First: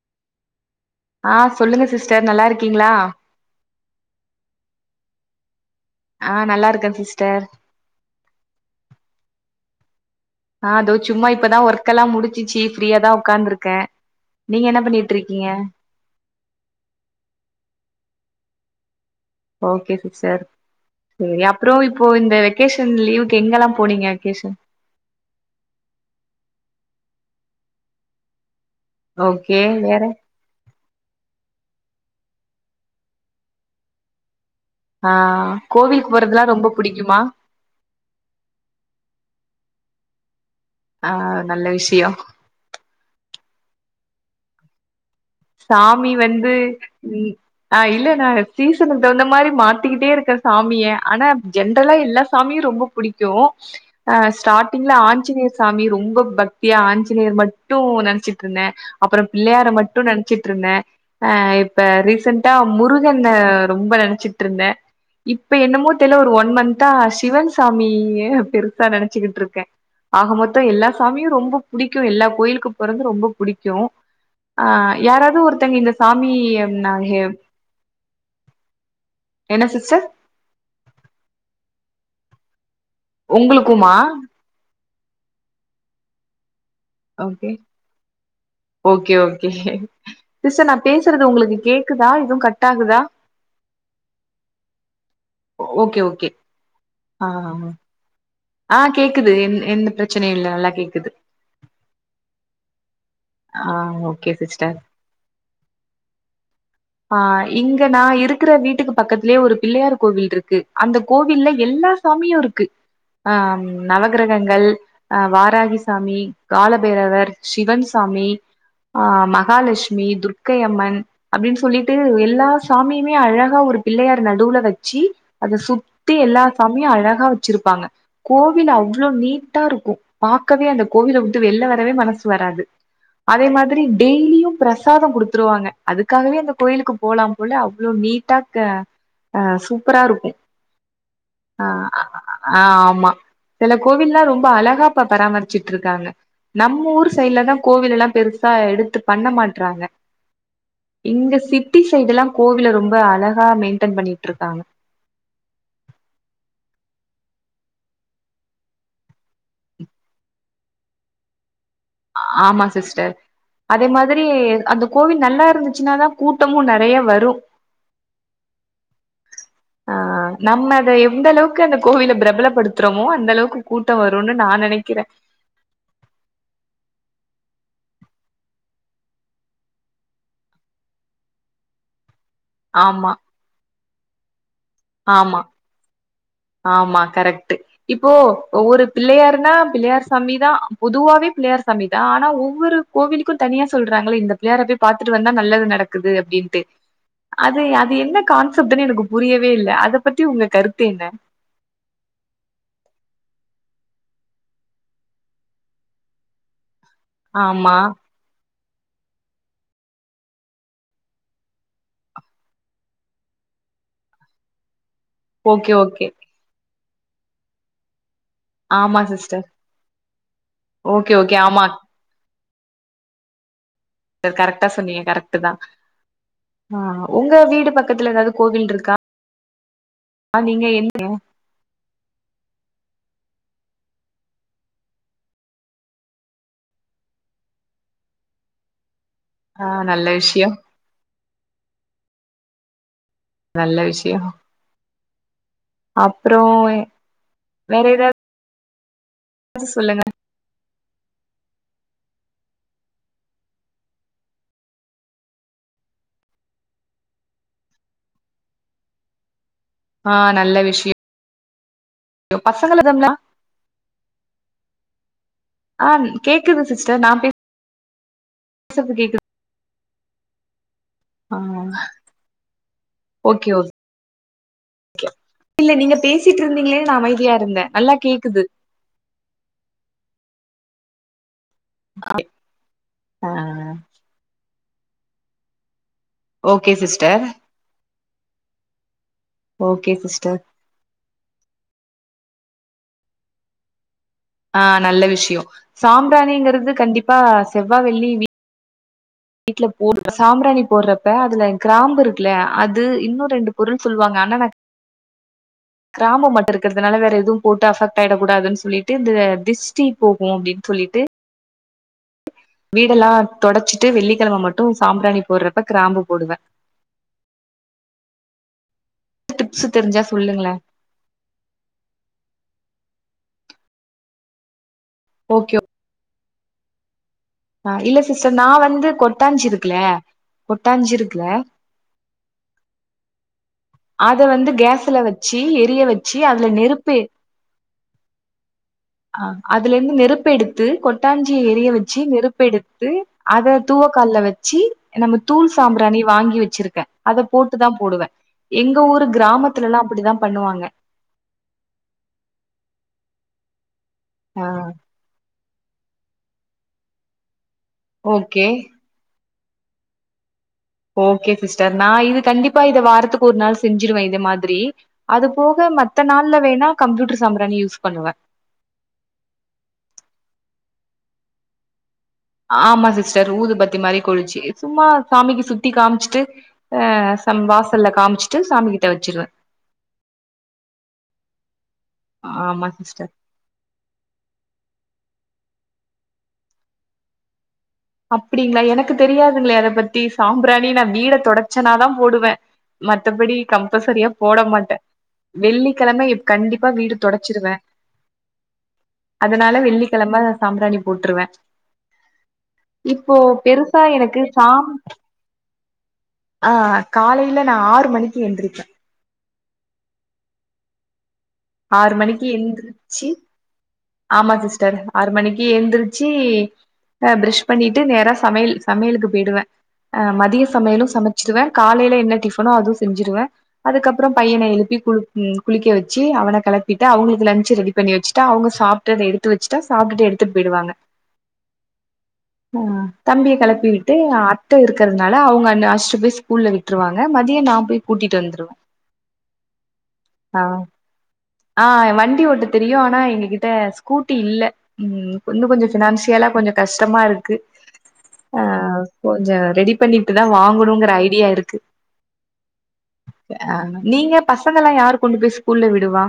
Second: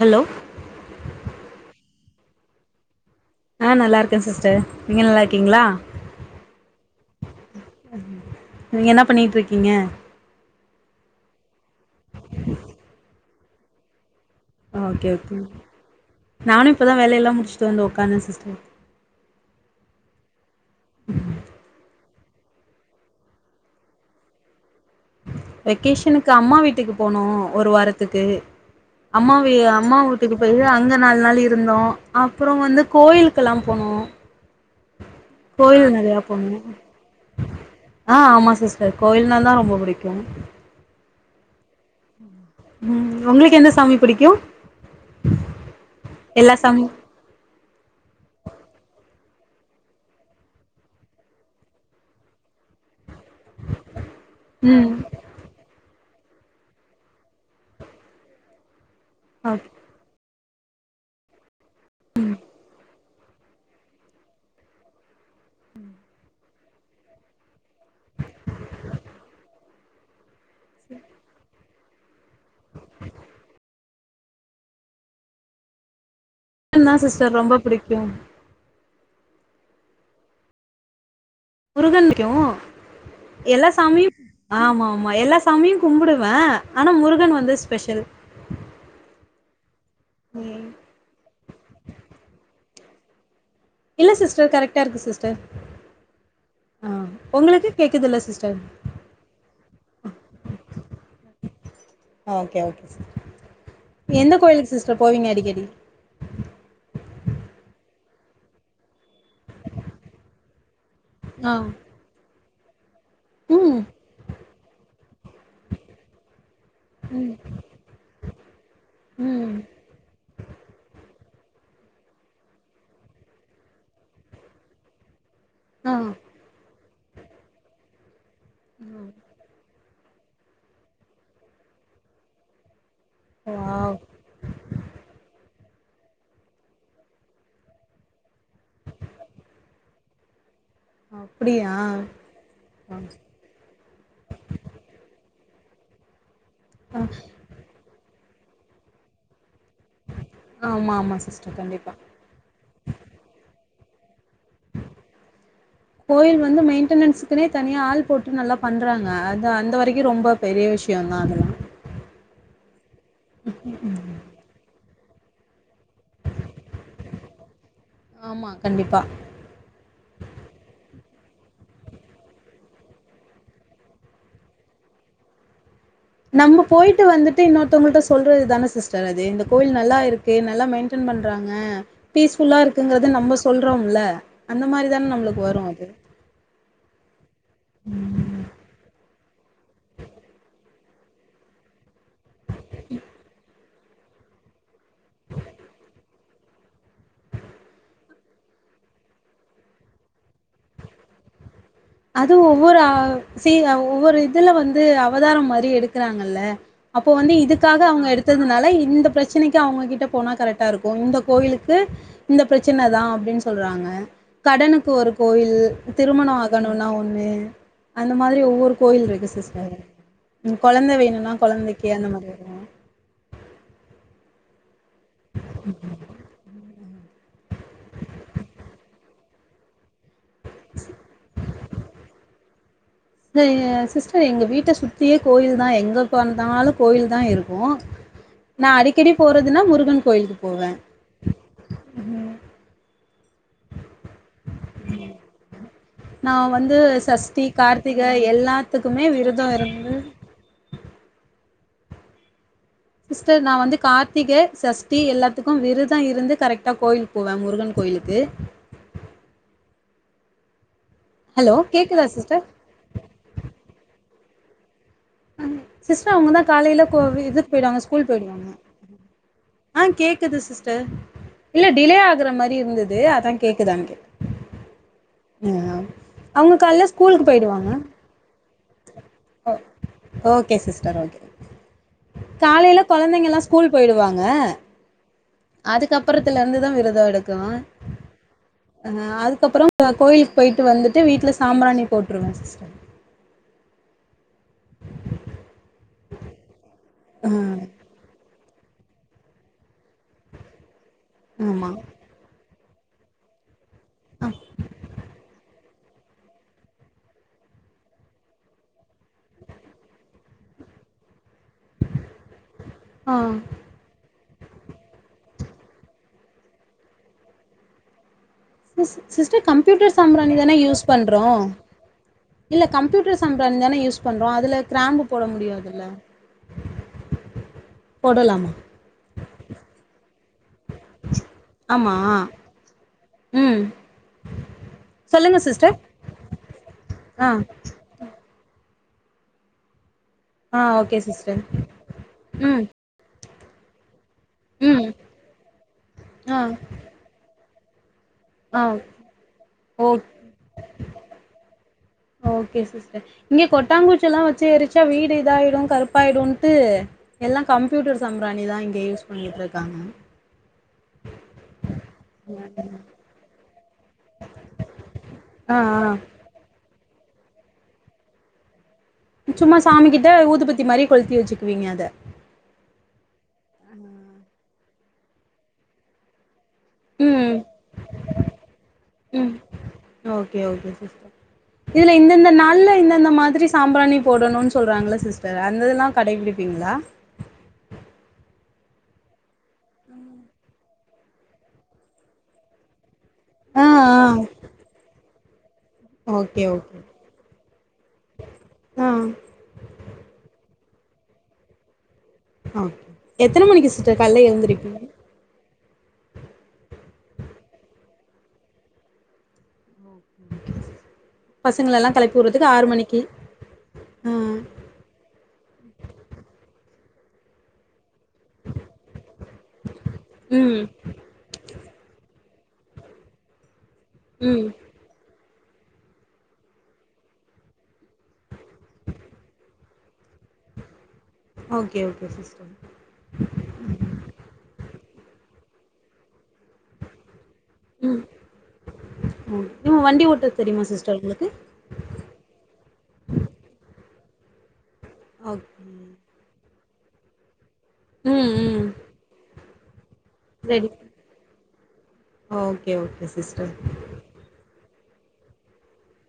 Hello ஆ சொல்லுங்க sister நல்லாருக்கீங்களா ஆ நல்லாருக்க சிஸ்டர் நீங்க நல்லாருக்கீங்களா ஆ நல்லாருக்க சிஸ்டர் நீங்க என்ன பண்ணிட்ருக்கீங்க ஆ இதோ சும்மா இப்பதா ஒர்க்கெல்லா முடிச்சிச்சி ஃப்ரீயாதா உக்காந்துருக்க அ ஓகே ஓகே நானு இப்பதா வேலயெல்லா முடிச்சுட்டு வந்து ஒக்காந்த சிஸ்டர் ஓகே சிஸ்டர் சேரி அப்ரோ இப்போ இந்த வெகேஷன் லீவுக்கு எங்கெல்லா போனீங்க வெகேஷன் வெக்கேஷனுக்கு அம்மா வீட்டுக்கு போனோ ஒரு வாரத்துக்கு அம்மாவி ஓகே வேற அம்மாவூட்டுக்கு போய் அங்க நாலு நாள் இருந்தோ அப்ரோ வந்து கோயிலுக்கெல்லா போனோ ஆ கோயில் கோவிலுக்கு நெறையா போறதெல்லா போனோ ரொம்ப புடிக்குமா ஆ ஆமா சிஸ்டர் கோயில்னாதா ரொம்ப புடிக்கு ஆ நல்ல விஷியோ ம் உங்களுக்கு எந்த சாமி புடிக்கு சாமி வந்து எல்லா சாமி வீ ஆ இல்ல நா சீசனுக்கு தகுந்த மாரி மாத்திக்கிட்டே இருக்க சாமிய ஆனா ஜென்ரலா எல்லா சாமியு ரொம்ப புடிக்கு அ ம் ஸ்டாட்டிங்ல ஆஞ்சநேய சாமி ரொம்ப பக்தியா ஆஞ்சநேயர் மட்டு நெனைச்சிட்டு இருந்த அப்பற ஓகே பிள்ளையார மட் மட்டு நெனைச்சிட் இருந்த அ இப்ப ரீசென்டா முருகன ரொம்ப நெனைச்சிட் இருந்த இப்ப என்னமோ தெரில ஒரு ஒன் மந்த்தா சிவன் சாமிய பெருசா நெனைச்சுகிட்டு இருக்க ஆக மொத்த எல்லா சாமியு ரொம்ப புடிக்கு எல்லா கோயிலுக்கு போறது ரொம்ப புடிக்கு அ யாராது ஒருத்தங்க இந்த சாமி தா நாக சிஸ்டர் ரொம்ப புடிக்கு என்ன சிஸ்டர் முருகன் புடிக்கு எல்லா உங்களுக்குமா சாமியு ஆமா மா எல்லா சாமியு கும்புடுவ ஆனா முருகன் ஓகே வந்து ஸ்பெஷல் ஓகே ஓகே ம் சிஸ்டர் நா பேசுறது உங்களுக்கு கேக்குதா எது கட் ஆகுதா இல்ல சிஸ்டர் கரெக்டா இருக்கு சிஸ்டர் ஓகே ஓகே ஆ உங்களுக்கு கேக்குதுல்ல சிஸ்டர் ஆ கேக்குது எந்த பிரச்சனையு இல்ல நல்லா கேக்குது ஆ ஓகே எந்த கோயிலுக்கு சிஸ்டர் போவீங்க அடிக்கடி ஆ இங்க நா இருக்கிற வீட்டுக்கு பக்கத்திலயே ஒரு பிள்ளையார் கோவில் இருக்கு அந்தக் கோவில்ல ஆ எல்லா சாமியு இருக்கு ஆ ம் நவகிரகங்கள் அ வாராகிசாமி ம் காலபைரவர் சிவன் சாமி ஆ ம் மகாலட்சுமி துர்க்கையம்மன் அப்படின் சொல்லிட்டு எல்லா சாமியுமே அழகா ஒரு பிள்ளையார் நடுவுல வச்சு அத ஆ சுத்தி எல்லா சாமியு அழகா வச்சிருப்பாங்க கோவில் அவ்ளோ நீட்டாருக்கு பாக்கவே அந்தக் கோவில விட்டு வெளில வரவே மனசு வராது அதே மாதிரி வாவ் டெய்லியு பிரசாதம் குடுத்துருவாங்க அதுக்காகவே அந்தக் கோயிலுக்கு போலா போல அவ்ளோ நீட்டா க அ சூப்பரா இருக்கு அ அப்டியா ஆ ஆமா சில கோவில்லா ரொம்ப அழகா பராமரிச்சுட்டு இருக்காங்க நம்ம ஊர் சைட்ல தா கோவிலல்லா பெருசா எடுத்து பண்ண மாட்றாங்க ஆமா ஆமா இங்க சிஸ்டர் சிட்டி கண்டிப்பா சைடுல்லா கோவில ரொம்ப அழகா மெயின்டென் பண்ணிட்டுருக்காங்க கோயில் வந்து மெயின்டனன்ஸுக்குனே தனியா ஆள் போட்டு நல்லா பண்றாங்க அது அந்த வரைக்கு ரொம்ப பெரிய விஷய தா அதெல்லா ஆமா சிஸ்டர் அதே மாதிரி அந்த கோவில் நல்லா இருந்துச்சுனாதா கூட்டமு நெறய வரு ஆமா கண்டிப்பா ஆ நம்ம அத எந்த அளவுக்கு அந்தக் கோவில பிரபலப்படுத்துறமோ அந்த அளவுக்கு கூட்ட வருனு நா நெனைக்கிறே நம்ம போயிட்டு வந்துட்டு இன்னொருத்தவங்கள்ட்ட சொல்றது தான சிஸ்டர் அது இந்த கோவில் நல்லா இருக் தே நல்லா மெயின்டன் பண்றாங்க பீஸ்ஃபுல்லா இருக்குங்கறத ஆமா நம்ப சொல்றோம்ல அந்த மாரி தான ஆமா நம்மளுக்கு வரு அது ஆமா கரெக்ட்டு இப்போ ஒரு பிள்ளையார்னா பிள்ளையார் சாமிதா பொதுவாவே பிள்ளையார் சாமிதா ஆனா ஒவ்வொரு கோவிலுக்கு தனியா சொல்றாங்களே இந்த பிள்ளையார போயி பாத்துட்டு வந்தா நல்லது நடக்குது அப்டின்ட்டு அது அது என்ன கான்செப்ட்டுன்னு எனக்கு புரியவே இல்ல அதப் பத்தி உங்க கருத்து என்ன அது ஒவ்வொரு அ சி ஒவ்வொரு இதுல வந்து அவதாரம் மாரி எடுக்கறாங்கல்ல அப்போ வந்து ஆமா இதுக்காக அவங்க எடுத் ததுனால இந்த பிரச்சனைக்கு அவுங்ககிட்ட போனா கரெட்டா இருக்கு இந்த கோயிலுக்கு இந்த பிரச்சன தா அப்டினு சொல்றாங்க கடனுக்கு ஒரு கோயில் ஓகே ஓகே திருமண ஆகணுன்னா ஒண்ணு அந்த மாதிரி ஒரு கோயில் இருக்கு சிஸ்டர் கொழந்தை ஓகே வேணுன்னா ஓகே ஆமா கொழந்தைக்கு அந்த மாரி வரு கரெக்ட்டா சொன்னீங்க கரெக்ட் தா ஆ உங்க வீடு பக்கத்துல ஏதாவது கோவில் இருக்கா ஆ நீங்க எங்க சிஸ்டர் எங்க வீட்ட சுத்தியே கோயில் தா எங்க பாத்தாலு கோயில் தா இருக்கு நா அடிக்கடி போறதுன்னா ஆ முருகன் நல்ல கோயிலுக்கு விஷயம் போவ நல்ல விஷயோ நா வந்து சஷ்டி வேற கார்த்திக ஏதாவது எல்லாத்துக்குமே விரத சொல்லுங்க சிஸ்டர் நா வந்து கார்த்திக சஷ்டி எல்லாத்துக்கு விரதொ இருந்து கரெக்டா கோயிலுக்கு போவ முருகன் கோயிலுக்கு ஆ நல்ல விஷயொ ஹலோ கேக்குதா சிஸ்டர் [unintelligible] ஆ கேக்குது சிஸ்டர் நா பே போயிராங்க ஸ்கூல் போயிடுவாங்க சத்த கேக்கு ஆ கேக்குது சிஸ்டர் இல்ல ஆ டிலே ஆகுற மாரி இருந்துது அதா ஓகே கேக்குதான்னு கேட் ஓகே இல்ல நீங்க பேசிட்டு அவுங்க காலைல இருந்தீங்களேன்னு நா ஸ்கூலுக்கு அமைதியா இருந்தே போயிடுவாங்க நல்லா கேக்குது ஓகே சிஸ்டர் ஓகே அ காலையில கைழந்தைங்க எல்லா ஸ்கூல் போயிடுவாங்க அதுக்கப்புறத்துல இருந்துதா ஓகே விருத சிஸ்டர் எடுக்கு அதுக்கப்பறோ ஓகே கோயிலுக்கு சிஸ்டர் போயிட்டு வந்துட்டு வீட்ல சாம்பிராணி போட்டுருவ சிஸ் ஆ நல்ல விஷயம் சாம்பிராணிங்கிறது கண்டிப்பா ஆ செவ்வா வெள்ளி வீட் வீட்ல போடு சாம்பிராணி போடுறப்ப அதுல ஆமா கிராம்பு இருக்குலைய அது இன்னு ரெண்டு பொருள் சொல்லுவாங்க ஆனா நா கிராமம் மட்டு இருக்கறதுனால வேற எதுவு போட்டு அபெக்ட் ஆயிடக்கூடாதுன்னு சொல்லிட்டு இந்த திஸ் ட்டி போகு அப்டின் சொல்லிட்டு வீடெல்லா ஆ துடச்சிட்டு வெள்ளிக்கிழம மட்டு சாம்பிராணி போடுறப்ப கிராம்பு போடுவ சிஸ்டர் டிப்ஸ் கம்ப்யூட்டர் தெரிஞ்சா சொல்லுங்களே சாம்பிராணிதான யூஸ் பண்றோ இல்ல கம்ப்யூட்டர் சாம்பிராணிதான யூஸ் பண்றோ அதுல கிரா போட ஓகே முடியாதுல ஆ இல்ல சிஸ்டர் நா வந்து கொட்டாஞ்சிருக்குல்ல கொட்டாஞ்சிருக்குல்ல ஆமா அத வந்து கேஸுல வெச்சு சொல்லுங்க சிஸ்டர் எரிய வெச்சு அதுல நெருப்பு எ ஆ ஆ அதுல இருந்து ஆ நெருப்பெடுத்து ஓகே கொட்டாஞ்சிய சிஸ்டர் எரிய வெச்சு ம் நெருப்பெடுத்து அத தூவக்கால்ல வெச்சு ம் நம்ம தூள் சாம்பிராணி ஆ வாங்கி வெச்சிருக்க அது போட்டுதா போடுவ ஆ எங்க ஊரு கிராமத்துல எல்லா ஓ அப்டித்தா பண்ணுவாங்க ஓகே சிஸ்டர் இங்க கொட்டாங்குச்சி எல்லாம் வச்சு ஆ எரிச்சா வீடு இத ஆயிடு கருப் பாயிடுன்டு எல்லா கம்ப்யூட்டர் ஓகே சாம்பிராணிதா இங்க யூஸ் பண்ணிட்டு இருக்காங்க ஓகே சிஸ்டர் நான் இது கண்டிப்பா இத வாரத்துக்கு ஒரு நாள் செஞ்சிருவே இந்த மாதிரி ஆ அதுபோக ஆ மத்த நாள்ல வேணா கம்ப்யூட்டர் சாம்பிரணி யூஸ் பண்ணுவே சும்மா சாமிகிட்ட ஊதுபத்தி மாரி கொழுத்தி வச்சுக்குவீங்க அத ஆமா சிஸ்டர் ஊதுபத்தி மாரி கொளுச்சு சும்மா சாமிக்கு சுத்தி காமிச்சிட்டு ஆ ம் சம் வாசல்ல காமிச்சிட்டு சாமி கிட்ட வச்சிருவே ம் ஓகே ஓகே சிஸ்டர் இதுல இந்தந்த ஆமா நாள்ல இந்தந்த சிஸ்டர் மாதிரி சாம்பிராணி போடணுன்னு சொல்றாங்கல்ல சிஸ்டர் அந்த இதெல்லா கடைபிடிபீங்களா அப்டிங்களா எனக்கு தெரியாதுங்களே அத பத்தி சாம்பிராணி நா வீட தொடச்சன்னாதா போடுவே மத்தபடி ஆ ஆ கம்பல்சரியா போட மாட்டே வெள்ளிக்கெழமை ஓகே கண்டிப்பா ஓகே வீடு தொடைச்சிருவே ஆ அதனால வெள்ளிக்கெழம நா சாம்பிராணி போட்டுருவே ஓகே இப்போ எத்தன மணிக்கு பெருசா சிஸ்டர் எனக்கு கால்ல சாம் எழுந்திருப்பீங்க ஆ காலைல நா ஆறு மணிக்கு எந்திரிப்பே ம் ஆறு மணிக்கு எந்திரிச்சி ஆ ஆமா சிஸ்டர் ஆறு மணிக்கு எந்திரிச்சி ஆ பிரஷ் பண்ணிட்டு நேரா சமையல் சமையலுக்கு போயிடுவே ஆ மதிய ம் சமையலு சமச் சிடுவே காலைல என்ன டிஃபனோ அதுவு செஞ்சிருவே அதுக்கப்பறோ பையன ம் எழுப்பி குளி ம் குளிக்க வச்சி அவன கெளப்பிட்டா அவங்களுக்கு லஞ்ச் ரெடி பண்ணி வச்சிட்டா அவங்க சாப்ட்டு அத எடுத்து வச்சிட்டா சாப்டுட்டு எடுத்துட்டு போயிடுவாங்க ஓகே ஓகே சிஸ்டர் ஆ தம்பிய கெளப்பி விட்டு அத்த இருக்கறதுனால அவங்க அந்த அழைச்சிட்டு போய் ஸ்கூல்ல விட்டுருவாங்க மதியோ நா போய் ம் கூட்டிட்டு வந்துருவே ஆ இவுங்க வண்டி ஓட்ட ஆ தெரியுமா சிஸ்டர் உங்களுக்கு ஆ வண்டி ஓட்ட தெரியு ஆனா எங்ககிட்ட ஸ்கூட்டி இல்ல ம் இன்னு ஓகே கொஞ்சோ பினான்சியலா கொஞ்சோ கஷ்டமா இருக்கு ம் ஆ ம் கொஞ்ச ரெடி பண்ணிட்டு தா ரெடி வாங்கணுங்கிற ஐடியா இருக்கு ஓகே ஓகே சிஸ்டர் ஆ நீங்க பசங்கள யாரு கொண்டு போயி ஸ்கூல்ல விடுவா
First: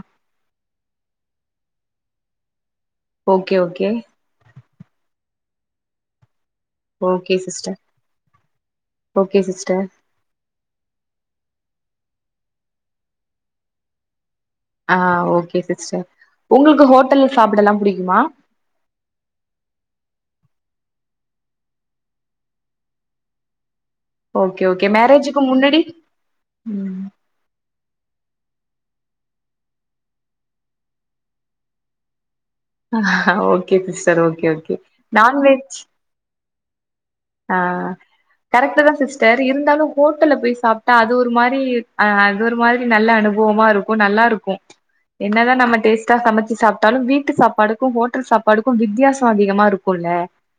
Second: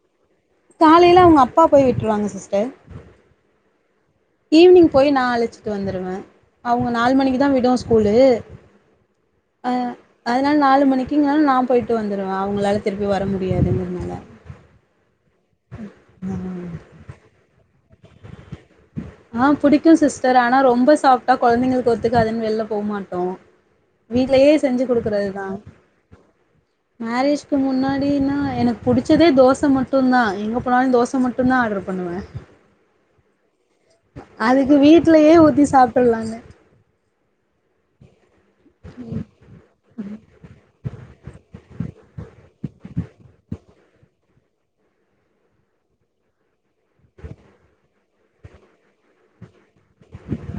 காலேல அவங்க அப்பா போயி விட்டுருவாங்க சிஸ்டர் ஓகே ஓகே ஈவினிங் போயி நா அழைச்சிட்டு வந்துருவே அவுங்க நாலு ஓகே மணிக்குதா விடு சிஸ்டர் ஸ்கூலு ஓகே அ சிஸ்டர் அதனால நாலு மணிக்குங்னால நா போயி்ட்டு வந்துருவே அவங்களால திரிப்பி வர முடியாதுங்கிறதுனால ஆ ஓகே சிஸ்டர் ம். உங்களுக்கு ஹோட்டல்ல சாப்டலா பிடிக்குமா ஆ புடிக்கு சிஸ்டர் ஆனா ரொம்ப சாப்டா கொழந்தைங்களுக்கு ஒத்துக்காதுன்னு வெளில போமாட்டோ வீட்லயே ஓகே செஞ்சி ஓகே குடுக்குறது மேரேஜுக்கு தா முன்னாடி ம் மேரேஜ் கு முன்னாடின்னா எனக்கு புடிச்சதே தோச மட்டுந்தா எங்க போனாலு தோச மட்டுந்தா ஆடர் பண்ணுவே okay sister okay okay non veg ஃபுல்லாமே ஆ கரெக்ட்டுதா சிஸ்டர் அது இருந்தாலு ஹோட்டல்ல போயி சாப்ட்டா அது ஒரு மாரி அது ஒரு மாரி நல்ல அனுபவமா இருக் கு நல்லா இருக்கு என்னதா நம்ம டேஸ்டா சமைச்சு சாப்ட்டாலு வீட்டு சாப்பாடுக்கு ஹோட்டல் சாப்பாடுக்கு வித்தியாசோ அதிகமா இருக்குல்ல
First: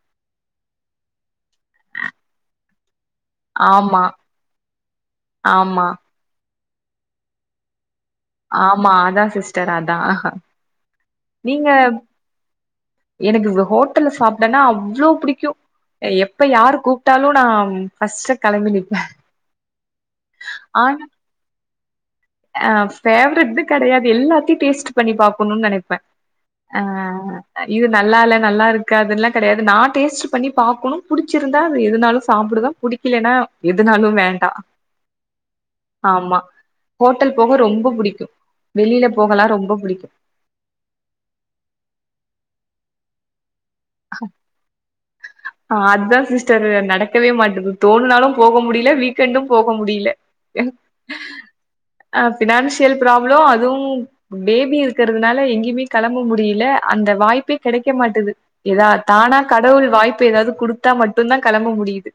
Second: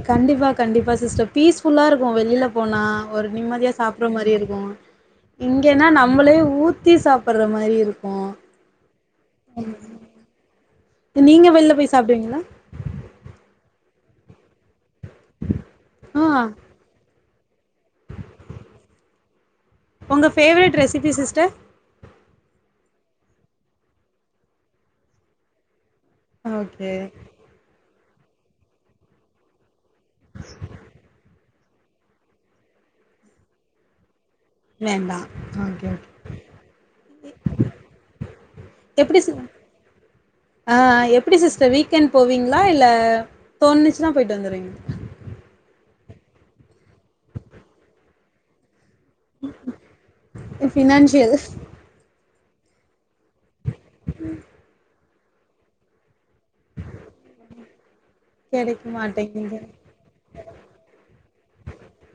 கண்டிப்பா கண்டிப்பா சிஸ்டர் பீஸ் ஃபுல்லா இருக்கு வெளில போனா ஒரு நிம்மதியா ஆமா சாப்டுற மாரி இருக்கு ஆமா இங்கன்னா நம் நம்மளே ஊத்தி சாப்பற மாரி இருக்கு ஆமா அதா சிஸ்டர் அதா நீங்க வெளில போயி சாப்டுவீங்ளா எனக்கு ஹோட்டல்ல சாப்டனா அவ்ளோ புடிக்கு ஆ எப்ப யாரு கூப்ட்டாலு நா ஃபர்ஸ்ட்டா கெளம்பி நிப்ப உங்க ஃபேவரட் ஆன் ரெசிபி சிஸ்டர் ஆ ஃபேவரிட்டுனு கெடையாது எல்லாத்தையு டேஸ்ட் பண்ணி பாக்கனு நெனைப்ப அ ஓகே இது நல்லால்ல நல்லா இருக்காதல்லா கெடையாது நா டேஸ்ட் பண்ணி பாக்கணு புடிச்சிருந்தா அது எதுனாலு சாப்டுவ புடி இல்லனா எதுனாலு வேண்டா வேண்டா ஓகே ஓகே ஆமா ஹோட்டல் போக ரொம்ப புடிக்கு வெளில எப்டி சி போகல்லா ரொம்ப புடிக்கு ஆ எப்டி சிஸ்டர் வீக்கெண்ட் போவீங்ளா இல்ல தோணுச்சுனா போயிட்டு வந்துருவீ ஆ அதா சிஸ்டர் நடக்கவே மாட்டது தோணுனாலு போக முடில வீ கண்டும் போக முடில ஃபினான்சியல் அ ஃபினான்சியல் ப்ராப்ளம் அதுவு பேபி இரு க்கறதுனால எங்கேயுமே கெளம்ப முடில அந்த வாய்ப்பே கெடைக்க மாட் எதா கெடைக்க தானா மாட்டேங்குது கடவுள் வாய்ப்பு எதாது குடுத்தா மட்டுந்தா கெளம்ப முடிது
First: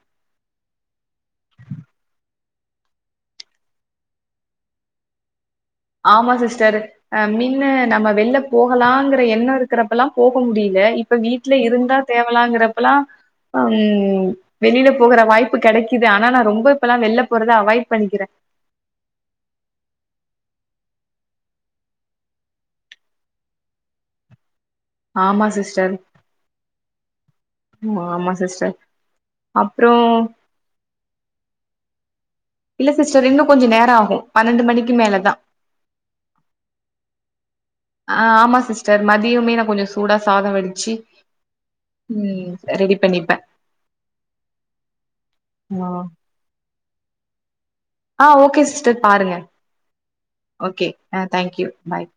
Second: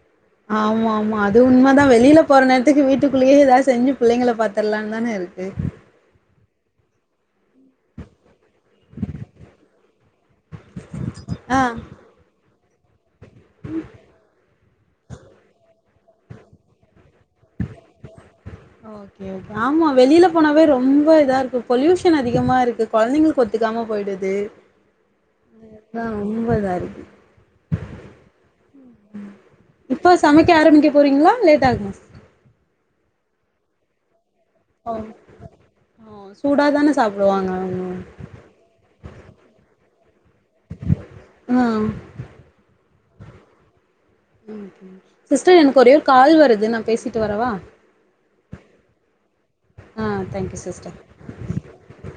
ஆமாமா அது உண்மதா வெளில போற நேரத்துக்கு வீட்டுக்குள்ளயே எதாது செஞ்சு புள்ளைங்கள பாத்தர்லானுதான இருக்கு ஆமா சிஸ்டர் அ மின்னு நம்ம வெள்ல போகலாங்கிற எண்ணோ இருக்கறப்பல்லா போக முடில இப்ப வீட்ல ஆ இருந்தா தேவலாங்கிறப்பல்லா ஹம் வெளில போகற வாய்ப்பு கெடை க்கிது ஆனா நா ரொம்ப இப்பல்லா வெளில போறத அவாய்ட் பண்ணிக்கிற ஓகே ஆமா வெளில போனாவே ரொம்ப இதா இருக்கு பொல்யூஷன் அதிகமா இருக்கு கொழந்தைங்களுக்கு ஒத்துக்காம போயிடுது ஆமா சிஸ்டர் அதா ரொம்ப இதா இருக்கு ம் ஆமா சிஸ்டர் அப்றோ இப்ப சமைக்க ஆரம்பிக்க போறீங்ளா லேட் ஆகுமா இல்ல சிஸ்டர் இன்னு கொஞ்சோ நேரோ ஆகு பன்னெண்டு ஓ மணிக்கு மேலதா ஓ சூடாதான சாப்டுவாங்க அவுங்க ஆ ஆமா சிஸ்டர் மதியமே நா கொஞ்சோ சூடா சாதோ வடிச்சு ஆ ம் ரெடி பண்ணிப்ப சிஸ்டர் எனக்கு ஆ ஒரே ஒரு கால் வருது நா பேசிட்டு வரவா ஆ ஓகே சிஸ்டர் பாருங்க ஆ thank you okay sister thank you bye